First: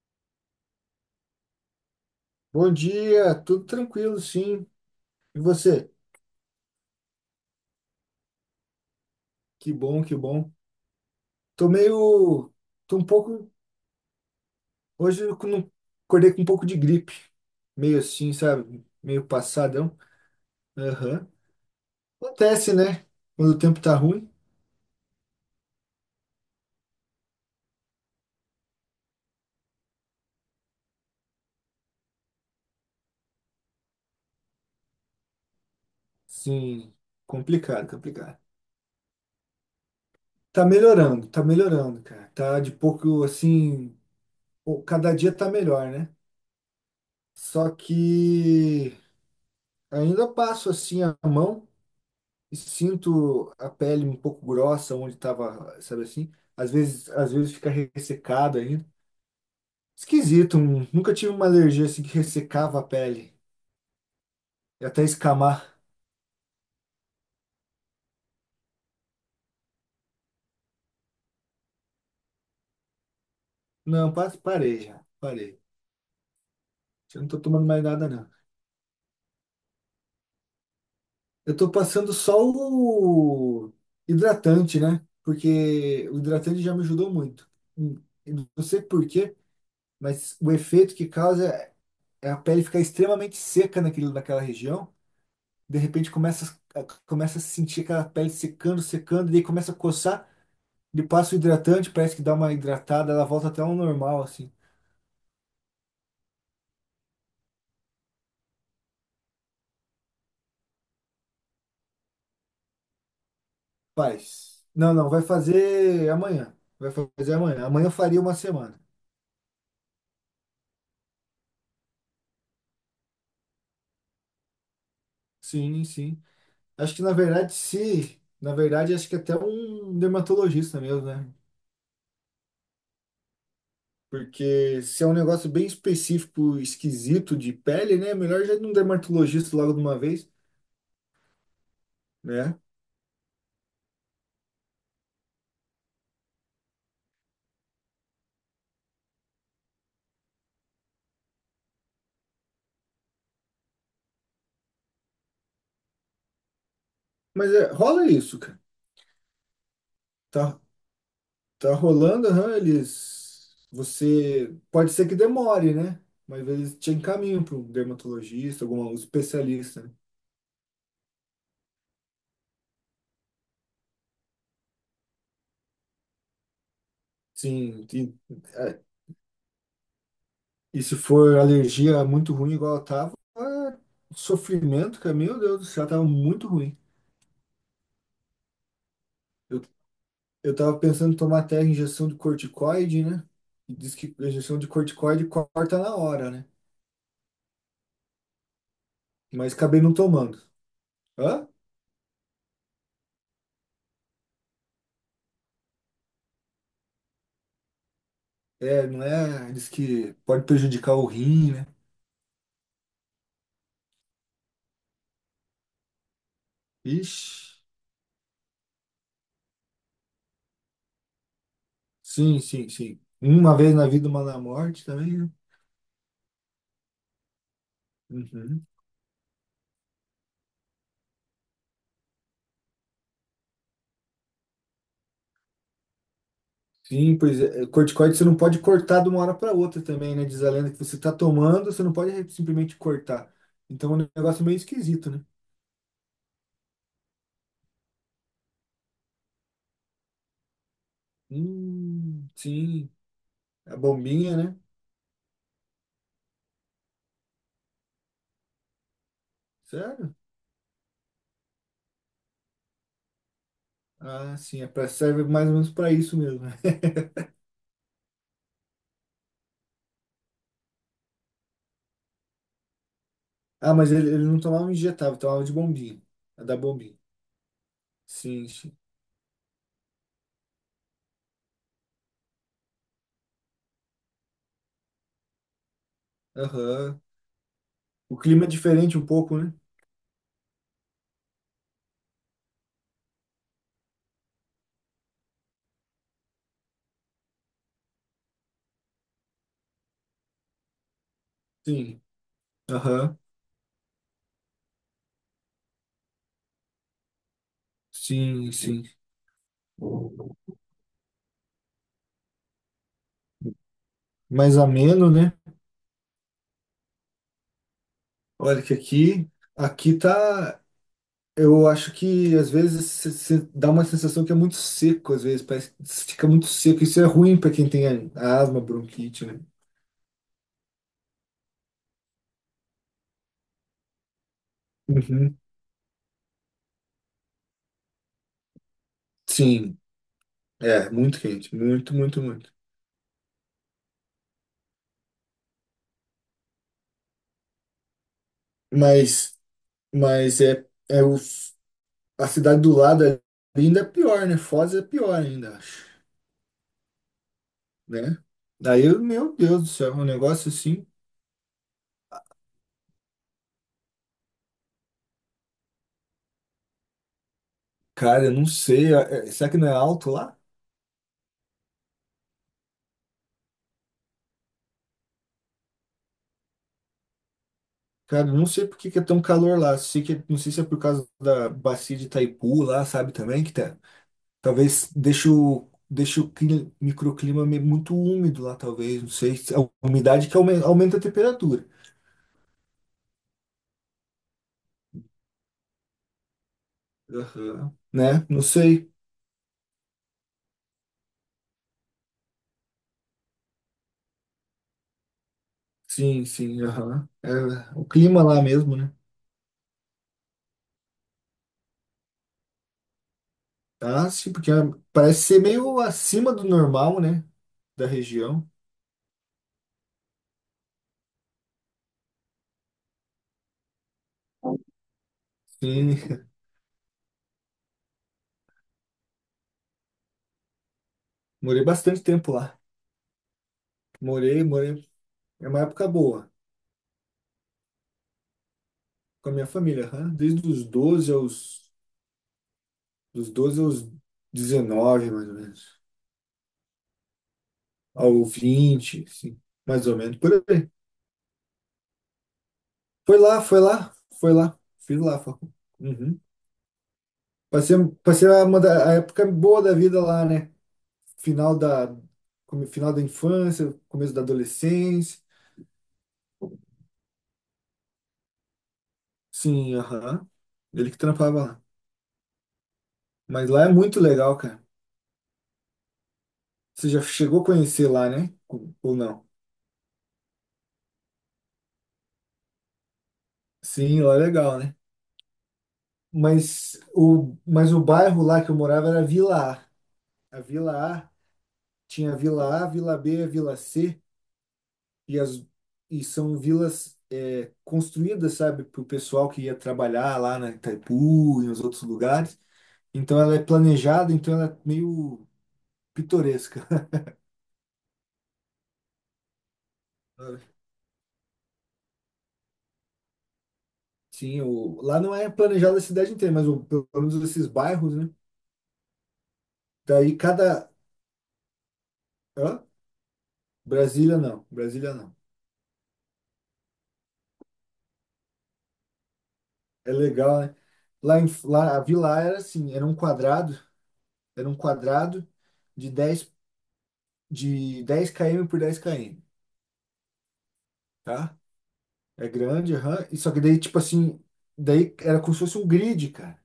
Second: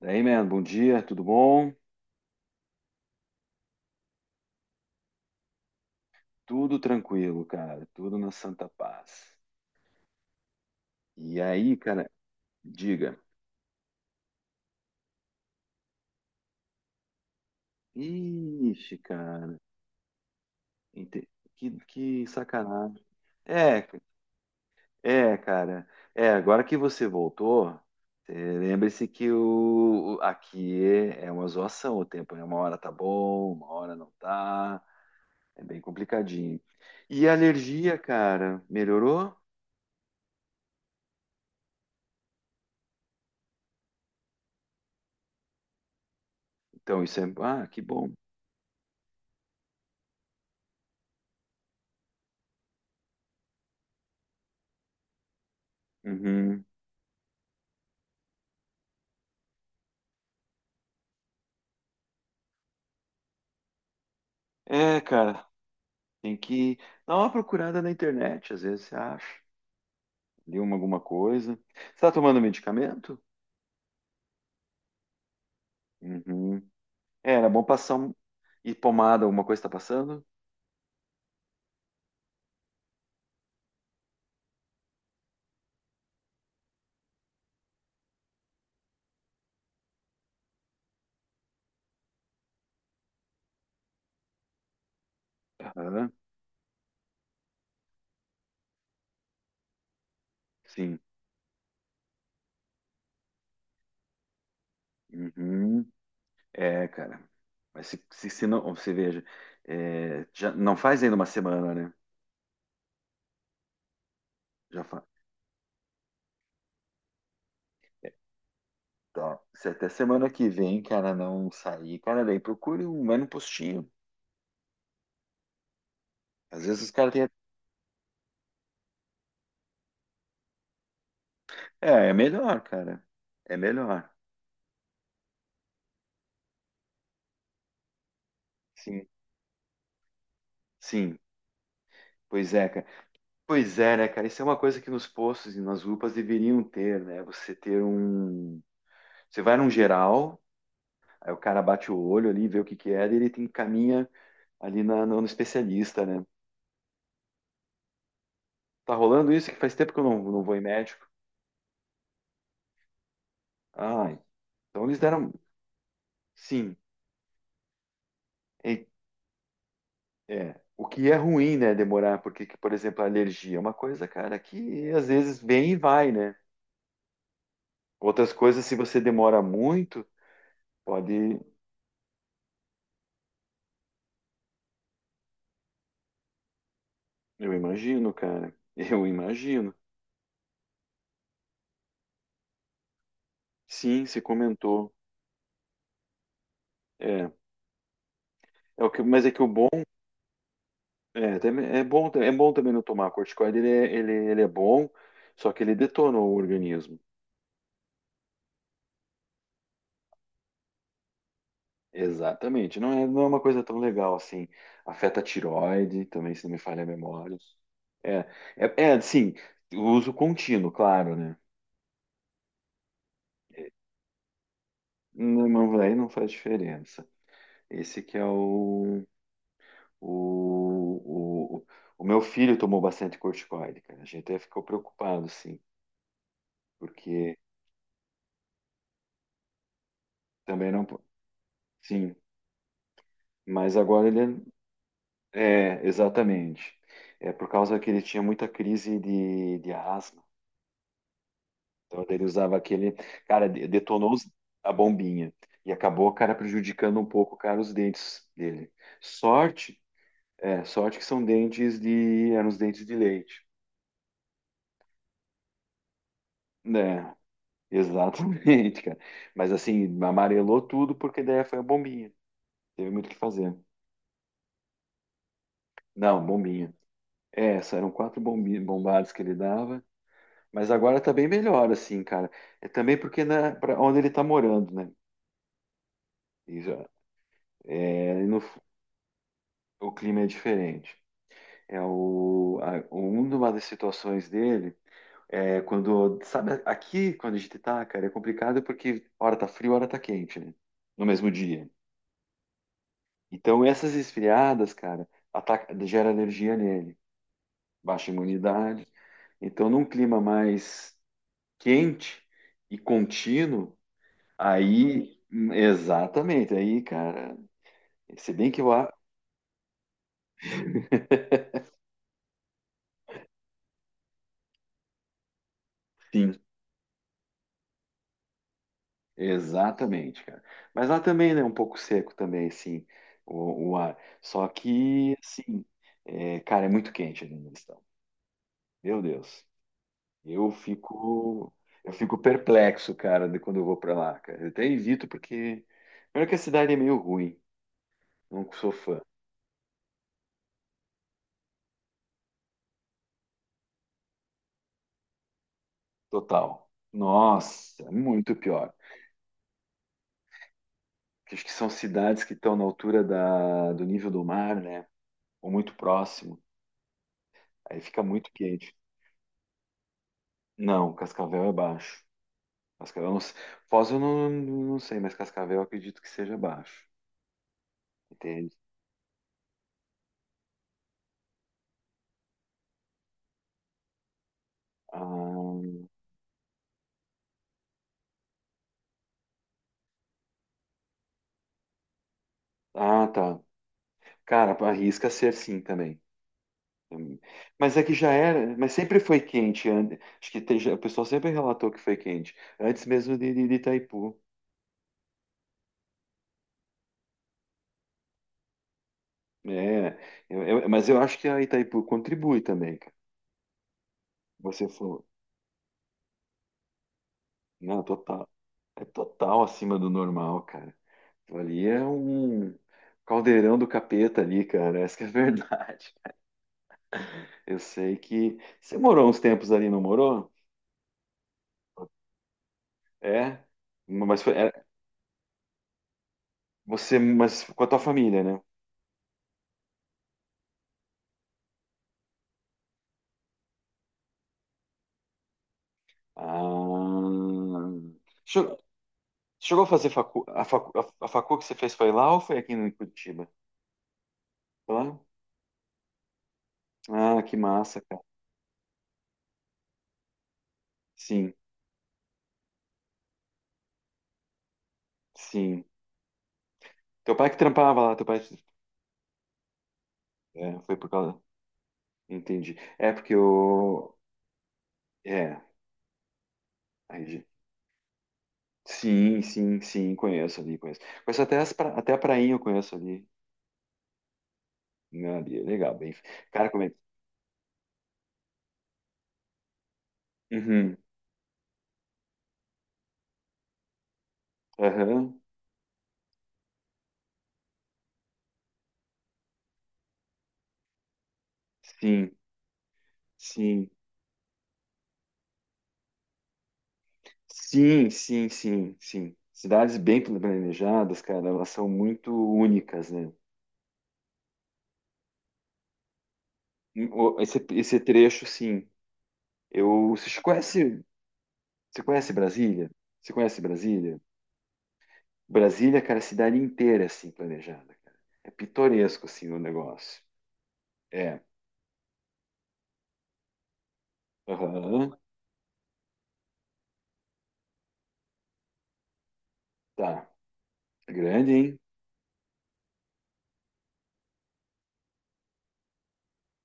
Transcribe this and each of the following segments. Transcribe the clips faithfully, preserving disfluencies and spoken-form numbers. Daí, man, bom dia, tudo bom? Bom dia, tudo tranquilo, sim. E você? Tudo tranquilo, cara, tudo na santa paz. Que bom, que bom. E Tô aí, cara, meio, tô um diga. pouco, hoje eu não- Acordei com um pouco de gripe, meio assim, sabe? Ixi, Meio cara, passadão. Aham. ente- que, que Acontece, sacanagem. né? Quando o tempo É, tá ruim. é, cara, é, agora que você voltou, é, lembre-se que o, o- aqui é, é uma zoação o tempo, né? Uma hora tá bom, uma hora não tá, é bem complicadinho. Sim, E a complicado, alergia, complicado. cara, melhorou? Tá melhorando, tá melhorando, cara. Tá de pouco assim, pô, cada dia tá melhor, né? Então, isso é, ah, Só que bom. que ainda passo assim a mão, sinto a pele um pouco grossa onde estava, sabe assim? Uhum. Às vezes, às vezes fica ressecado ainda. Esquisito, hum, nunca tive uma alergia assim que ressecava a pele, e É, até cara, escamar. tem que dar uma procurada na internet, às vezes você acha, leu uma- alguma coisa. Você está tomando medicamento? Não, pa- parei já, parei. Uhum. Eu não É, tô era bom tomando mais passar nada, um... não. e pomada, alguma coisa está passando? Eu tô passando só o hidratante, né? Porque o hidratante já me ajudou muito. Hum, eu não sei por quê, mas o efeito que causa é a pele ficar extremamente seca naquilo naquela região. De repente Aham, começa, a- começa a sentir aquela pele secando, secando, e daí começa a coçar, sim. ele passa o hidratante, parece que dá uma hidratada, ela volta até ao normal, assim. Uhum. É, cara. Mas se, se, se, não, você veja, é, já não faz ainda uma semana, né? Faz. Já Não, faz. não, vai fazer amanhã. Vai fazer amanhã. Amanhã eu faria uma semana. Tá. Se até semana que vem, cara, não sair, cara, daí procure um, vai num postinho. Sim, sim. Às vezes os Acho que caras na têm. verdade, se. Na verdade, acho que até um dermatologista mesmo, né? É, é melhor, cara. É melhor. Porque se é um negócio bem específico, esquisito de pele, né? Melhor já ir num Sim, dermatologista logo de uma vez, sim. Pois né? é, cara. Pois é, né, cara? Isso é uma coisa que nos postos e nas UPAs deveriam ter, né? Você ter um. Você vai num geral, aí o cara bate o olho ali, vê o que que é, daí ele te encaminha ali na- no, no especialista, né? Mas é, rola isso, cara. Tá rolando isso que faz tempo que eu não, não vou Tá, em médico. tá rolando, aham, eles. Ah, Você. então Pode eles ser que deram. demore, né? Mas Sim, eles te encaminham para um dermatologista, é, algum especialista, né? é. O que é ruim, né? Demorar, porque, que, por exemplo, a alergia é uma coisa, cara, que às vezes vem e vai, né? Sim, e, Outras coisas, se é, você demora muito, e se for pode. alergia muito ruim, igual eu tava, é sofrimento, cara, meu Deus do céu, tava muito ruim. Eu imagino, cara. Eu Eu, imagino. eu tava pensando em tomar até injeção de corticoide, né? E diz Sim, que se a injeção de comentou. corticoide corta na hora, né? É, é o que, mas é que o Mas bom acabei não tomando. é, Hã? também- é bom, é bom também não tomar corticoide, ele é, ele, ele é bom, só que ele detona o organismo. É, não é? Diz que pode prejudicar o rim, né? Exatamente. Não é, não é uma coisa tão legal assim. Afeta a tireoide, também se não me falha a Ixi. memória. É, é, é assim, uso contínuo, claro, né? Sim, sim, sim. Uma vez na vida, uma na morte também, né? Não, não- aí não faz diferença. Esse que é Uhum. o, o, o, o o meu filho tomou bastante corticoide, cara. A gente até ficou preocupado, sim, Sim, porque pois é. É, corticoide você não pode cortar de uma hora para outra também, né? Diz a também lenda que não. você po- está tomando, você não pode Sim, simplesmente cortar. mas Então é agora um ele. negócio meio esquisito, né? É, é, exatamente. É por causa que ele tinha muita crise de, de asma. Então daí ele Hum, usava sim. aquele. Cara, de- A detonou os- bombinha, né? a bombinha. E acabou, cara, prejudicando um pouco, cara, os dentes dele. Sorte, Sério? é, sorte que são dentes de. Eram os dentes de leite. Ah, sim. É pra, serve mais ou menos para isso mesmo. Né, exatamente, cara. Mas assim, amarelou tudo porque daí foi a bombinha. Teve muito o que fazer. Ah, mas ele, ele não tomava injetável, tomava de bombinha. Não, A da bombinha. bombinha. É, essa eram quatro Sim, bombi- sim. bombadas que ele dava. Mas agora tá bem melhor, assim, cara. É também porque né, para onde ele tá morando, né? E já, Aham. O é, e no- clima é diferente um pouco, né? o clima é diferente. É o, a, uma das situações dele é quando, sabe, aqui quando a gente tá, cara, é complicado porque hora tá frio, hora tá quente, né? No mesmo dia. Sim. Aham. Então essas esfriadas, cara, ataca, gera alergia nele, baixa Sim, sim. imunidade. Então num clima mais quente e contínuo. Mais ameno, Aí, né? exatamente, aí, cara, se bem que Olha que lá, aqui, aqui tá, eu acho que às vezes se- se dá uma sensação que é muito seco, às vezes parece que fica sim, muito seco. Isso é ruim para quem tem a- asma, bronquite, né? exatamente, cara. Mas lá também, né, um pouco seco também, assim, o, o ar. Só que, Uhum. assim, é, cara, é muito quente ali onde eles estão. Meu Deus, Sim, eu é muito fico, quente, eu muito, fico muito, muito. perplexo, cara, de quando eu vou pra lá, cara. Eu até evito porque, primeiro que a cidade é meio ruim, não sou fã, Mas, mas é, é o, a cidade do lado ali ainda é pior, né? Foz é pior ainda, acho, total. Nossa, né? muito pior. Daí, eu- meu Deus do céu, é um negócio assim, Acho que são cidades que estão na altura da, do nível do mar, né? Ou muito próximo, aí fica cara, muito eu não quente. sei, é- é- será que não é alto lá? Não, Cascavel é baixo. Cascavel, não, se- Foz eu não, não sei, mas Cascavel eu acredito que seja baixo. Cara, eu não Entende? sei por que que é tão calor lá. Sei que, não sei se é por causa da bacia de Itaipu lá, sabe, também, que tá. Talvez deixe o, Ah, deixe o cli- microclima me- muito úmido lá, talvez. Não sei. A umidade que aume- aumenta a temperatura. ah, tá. Cara, arrisca ser sim também. Aham. Mas é que já Né? Não era, mas sei. sempre foi quente. an- Acho que tem, o pessoal sempre relatou que foi quente, antes mesmo de, de, de Itaipu. Sim, sim, aham. É o clima lá mesmo, né? É, eu- eu- mas eu acho que a Itaipu contribui também, cara. Ah, sim, porque ah, Você falou, parece ser meio acima do normal, né? não, Da total, região. é total acima do normal, cara. Ali é um caldeirão do capeta ali, cara. Essa que é a verdade. Sim. Eu sei que você morou uns tempos ali, não morou? Morei bastante tempo lá. É? Mas foi Morei, é, morei. É uma época boa. você, mas com a tua família, né? Com a minha família, aham. Desde os doze aos, dos doze aos dezenove mais ou menos. Ah, Ao Che- vinte, sim, chegou a mais fazer ou menos, facu... por A, aí. facu... a a facu que você fez foi lá ou foi aqui em Foi Curitiba? lá, foi lá, foi lá. Foi lá? Fiz lá, Facul. Uhum. Ah, que Passei, massa, cara. passei a, uma da- a época boa da vida lá, né? Sim, Final da, come- final da infância, começo da adolescência. sim. Teu pai que trampava lá, teu pai. Sim, aham. É, foi por Ele que causa. trampava lá. Entendi. É porque Mas lá é eu. muito legal, cara. É. Você já aí chegou a conhecer lá, né? Ou Sim, não? sim, sim, conheço ali, conheço. Conheço até, as pra... até a prainha eu conheço ali. Sim, lá é legal, né? Né, ali, é legal, bem. Cara, como é que. Mas o, mas o bairro lá que eu morava era Vila A. A Uhum. Vila A tinha Vila A, Vila B, a Vila C, Aham. e, as, e são vilas é, construídas, sabe, para o pessoal que ia trabalhar lá na Itaipu e nos outros Sim, lugares. Então ela é sim, planejada, então ela é meio pitoresca. sim, sim, sim, sim. Cidades bem planejadas, cara, elas são muito únicas, né? Sim, o, lá não é planejada a cidade inteira, mas o, pelo Hum, menos O- Esse, esses esse bairros, né? trecho, sim. Eu, Daí você cada. conhece, Você conhece Hã? Brasília? Você conhece Brasília? Brasília não, Brasília não. Brasília, cara, é a cidade inteira é assim planejada, cara. É pitoresco, assim, o É negócio. legal, né? Lá, É. em, lá, a vila era assim, era um quadrado, era um Aham, quadrado de dez, de dez km por dez quilômetros, tá. Grande, tá? hein? É grande, aham. E só que daí, tipo assim, daí era como se fosse um grid, cara.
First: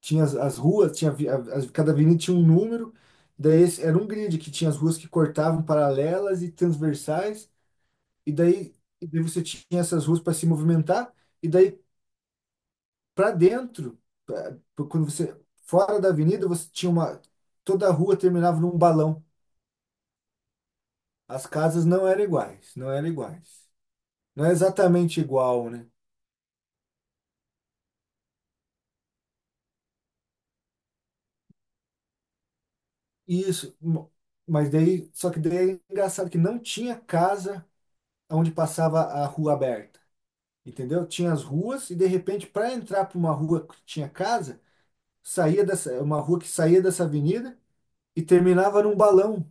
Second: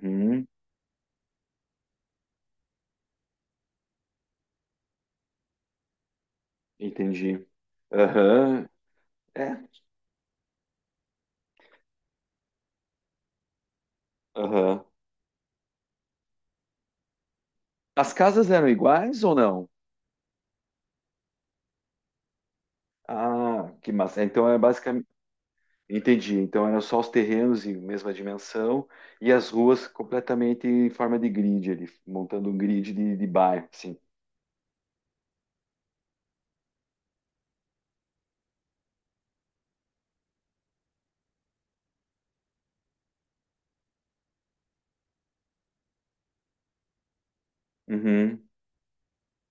Tinha as, as ruas, tinha, vi- a- as- cada avenida tinha um número, daí esse- era um grid que tinha as ruas que cortavam paralelas e entendi. transversais, e Aham, daí, e daí você é, tinha essas ruas para se movimentar, e daí para dentro, pra- aham. quando você fora da avenida, você tinha uma toda a As rua casas terminava eram num iguais balão. ou não? As casas não eram iguais, não eram iguais. Ah, que massa. Não Então é é basicamente. exatamente igual, né? Entendi. Então eram só os terrenos em mesma dimensão e as ruas completamente em forma de grid ali, montando um grid de, de bairro, Isso, assim. mo- mas daí, só que daí é engraçado que não tinha casa onde passava a rua aberta, entendeu? Tinha as ruas e de repente para entrar para uma rua que tinha casa, saía dessa uma rua que saía dessa avenida e Uhum. terminava num balão,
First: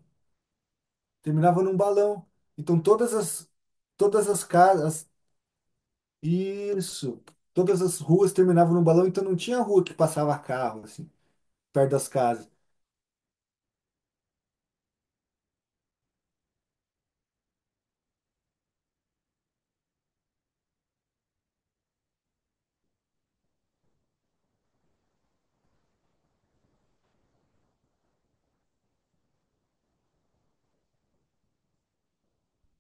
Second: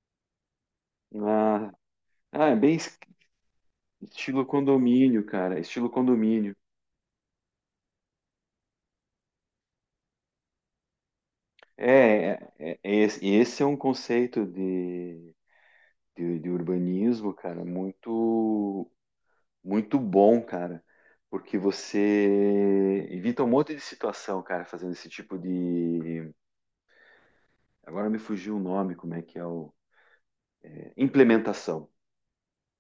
terminava Ah, num balão. ah, é bem Então es- todas as todas as estilo casas, condomínio, cara. Estilo condomínio. isso. Todas as ruas terminavam no balão, então não tinha rua que passava carro, assim, perto das É, casas. é, é- é esse esse é um conceito de, de, de urbanismo, cara, muito Muito bom, cara, porque você evita um monte de situação, cara, fazendo esse tipo de. Agora me fugiu o nome, como é que é o. é, Implementação.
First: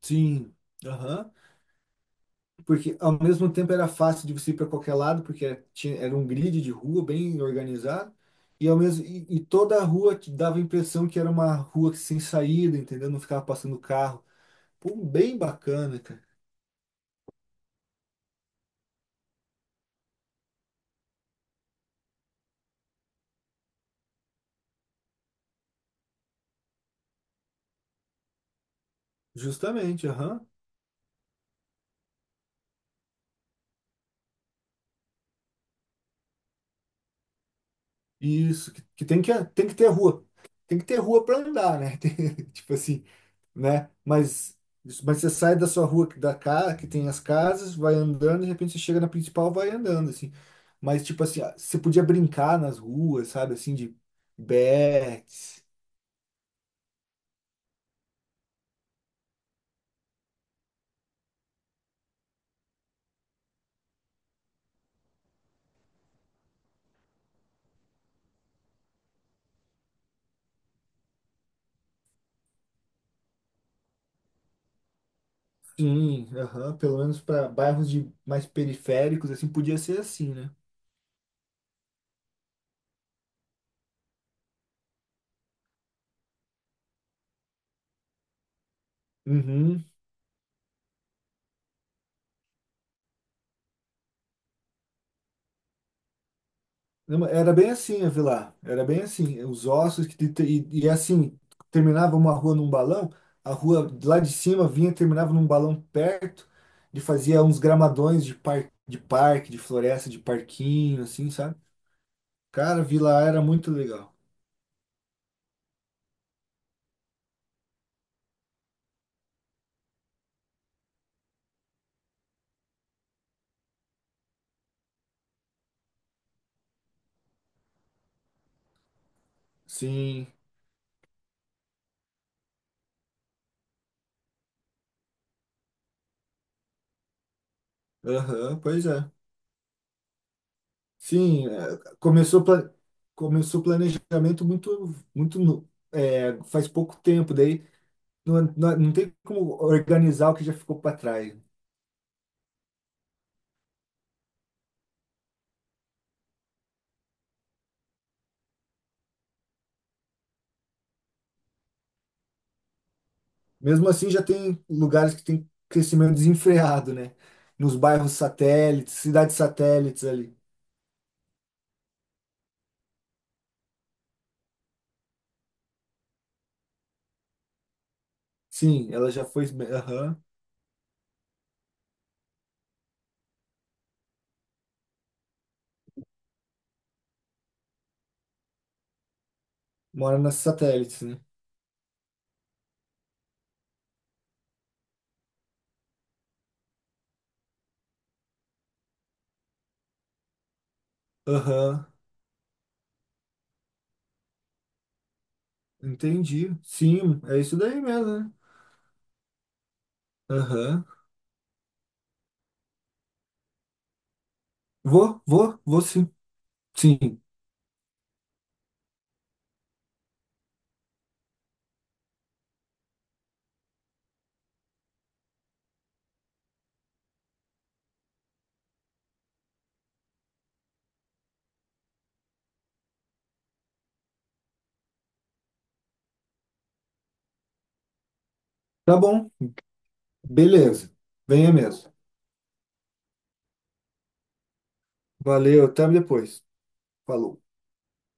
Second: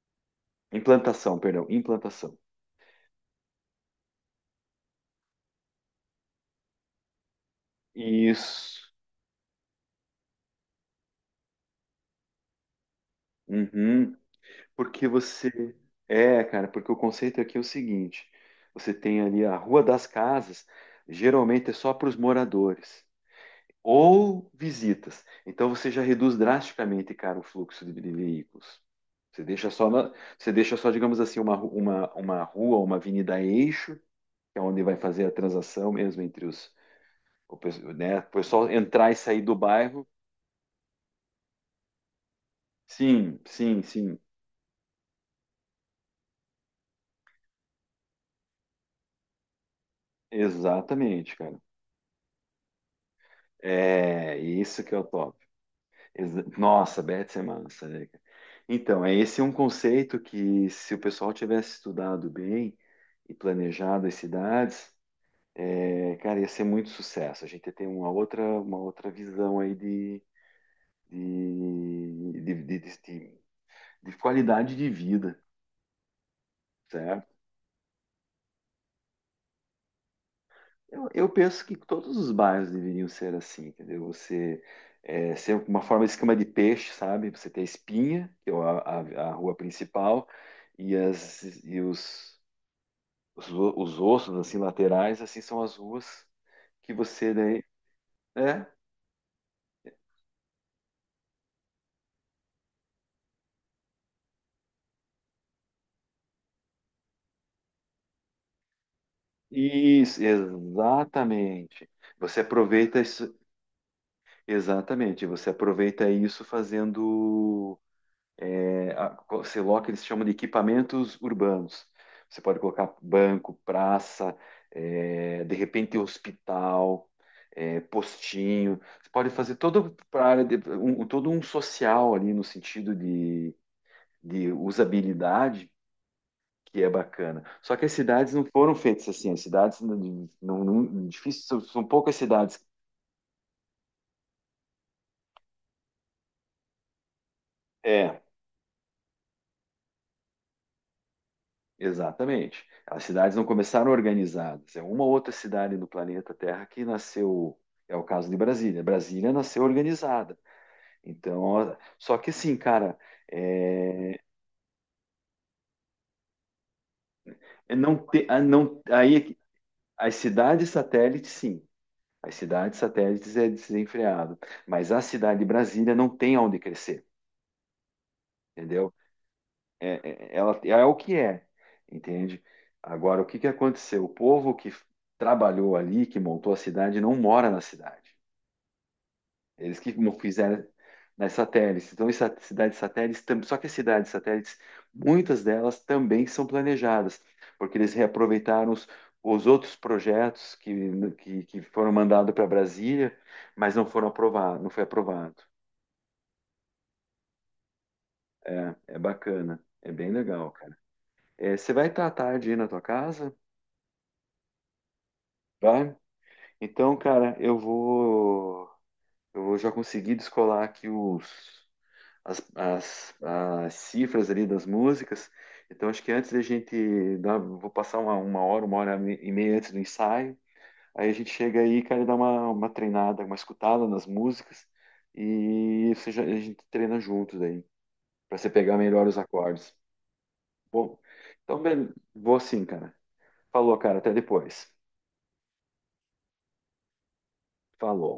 Sim. Aham. Implantação, perdão, implantação. Porque ao mesmo tempo era fácil de você ir para qualquer lado, porque tinha, era um grid de rua bem organizado. E, ao Isso. mesmo, e, e toda a rua te dava a impressão que era uma rua que sem saída, entendeu? Não ficava passando Uhum. carro. Pô, Porque bem você. bacana, cara. É, cara, porque o conceito aqui é o seguinte: você tem ali a Rua das Casas, geralmente é só para os moradores ou visitas. Então você já reduz drasticamente, cara, o fluxo de, de veículos. Você deixa só, Justamente, na- aham. você deixa só, digamos assim, uma, ru- uma, uma rua, uma avenida eixo, que é onde vai fazer a transação mesmo entre os, o, pe- né? O pessoal Isso, que, que entrar e tem que, sair do tem que ter bairro. rua. Tem que ter rua para andar, né? Tem- tipo assim, Sim, sim, né? sim, Mas, mas você sai da sua rua que- da casa, que tem as casas, vai andando, de repente você chega na principal, vai andando, assim. Mas, tipo exatamente, assim, ah, cara. você podia brincar nas ruas, sabe? Assim, de É isso que é o top. bets. Exa- Nossa, Betis é massa, né, cara? Então, é, esse é um conceito que se o pessoal tivesse estudado bem e planejado as cidades, é, cara, ia ser muito sucesso. A gente tem uma outra, uma outra visão aí de, de, de, de, de- de qualidade de vida, Sim, aham, pelo menos certo? para bairros de mais periféricos, assim, podia ser assim, né? Eu, eu penso que todos os bairros deveriam ser assim, entendeu? Você é, ser uma forma de esquema de peixe, sabe? Você tem a Espinha, que é a, a- a rua Uhum. principal, e, as, e os, os, os ossos assim laterais, assim são as ruas que Não, você era daí, bem assim a vila, é, era bem assim. Os ossos que te- te- e, e assim, terminava uma rua num balão, a rua lá de cima vinha, e terminava num balão perto, e fazia uns gramadões de, par, de parque, de floresta, de isso, parquinho, assim, sabe? exatamente. Você Cara, aproveita vila isso, era muito legal. exatamente. Você aproveita isso fazendo, é, a- você coloca, eles chamam de equipamentos urbanos. Você pode colocar banco, praça, é, de repente hospital, é, postinho. Você pode fazer todo para Sim, área de- um, um, todo um social ali no sentido de, de usabilidade que é bacana. Só que as cidades não aham, foram pois feitas é. assim, as cidades não, não, não- difícil, Sim, são, é, são poucas começou cidades. pla- começou o planejamento muito muito no- é, faz pouco tempo, daí É, não, não, não tem como organizar o que já ficou para trás. exatamente. As cidades não começaram organizadas. É uma outra cidade do planeta Terra que nasceu, é o caso de Brasília. Brasília nasceu organizada. Então, ó, só que assim, cara, Mesmo assim, é, já tem lugares que tem crescimento desenfreado, né? é Nos não bairros ter, ah, não, satélites, aí é cidades que- satélites as ali. cidades satélites, sim. As cidades satélites é desenfreado, mas a cidade de Brasília não tem onde crescer, Sim, entendeu? ela já foi. é, Aham. é- é, ela é o que é, entende? Agora, o que que aconteceu? O povo que trabalhou ali, que montou a cidade, não mora na cidade. Eles que mo- Mora nas fizeram satélites, né? nas satélites. Então, as cidades satélites, tam- só que as cidades satélites, muitas delas também são planejadas, porque eles reaproveitaram os, os outros projetos que, que, que Aham. foram mandados para Brasília, mas não foram aprovados, não foi aprovado. Entendi. Sim, é isso daí mesmo, né? É, é bacana, é bem legal, cara. Aham. É, você vai estar à tarde aí na tua casa? Vou, vou, vou Vai? sim. Então, Sim. cara, eu vou, eu vou, já conseguir descolar aqui os, as, as, as cifras ali das músicas. Então, acho que antes da gente dar, vou passar uma, uma hora, uma hora e meia antes do ensaio. Aí a gente chega aí, cara, e dá uma, uma treinada, uma escutada nas músicas e você já- a gente treina juntos aí, para você pegar Tá melhor os bom. acordes. Beleza. Bom, Venha então, bem, mesmo. vou assim, cara. Falou, cara, até depois. Valeu, até depois. Falou. Falou.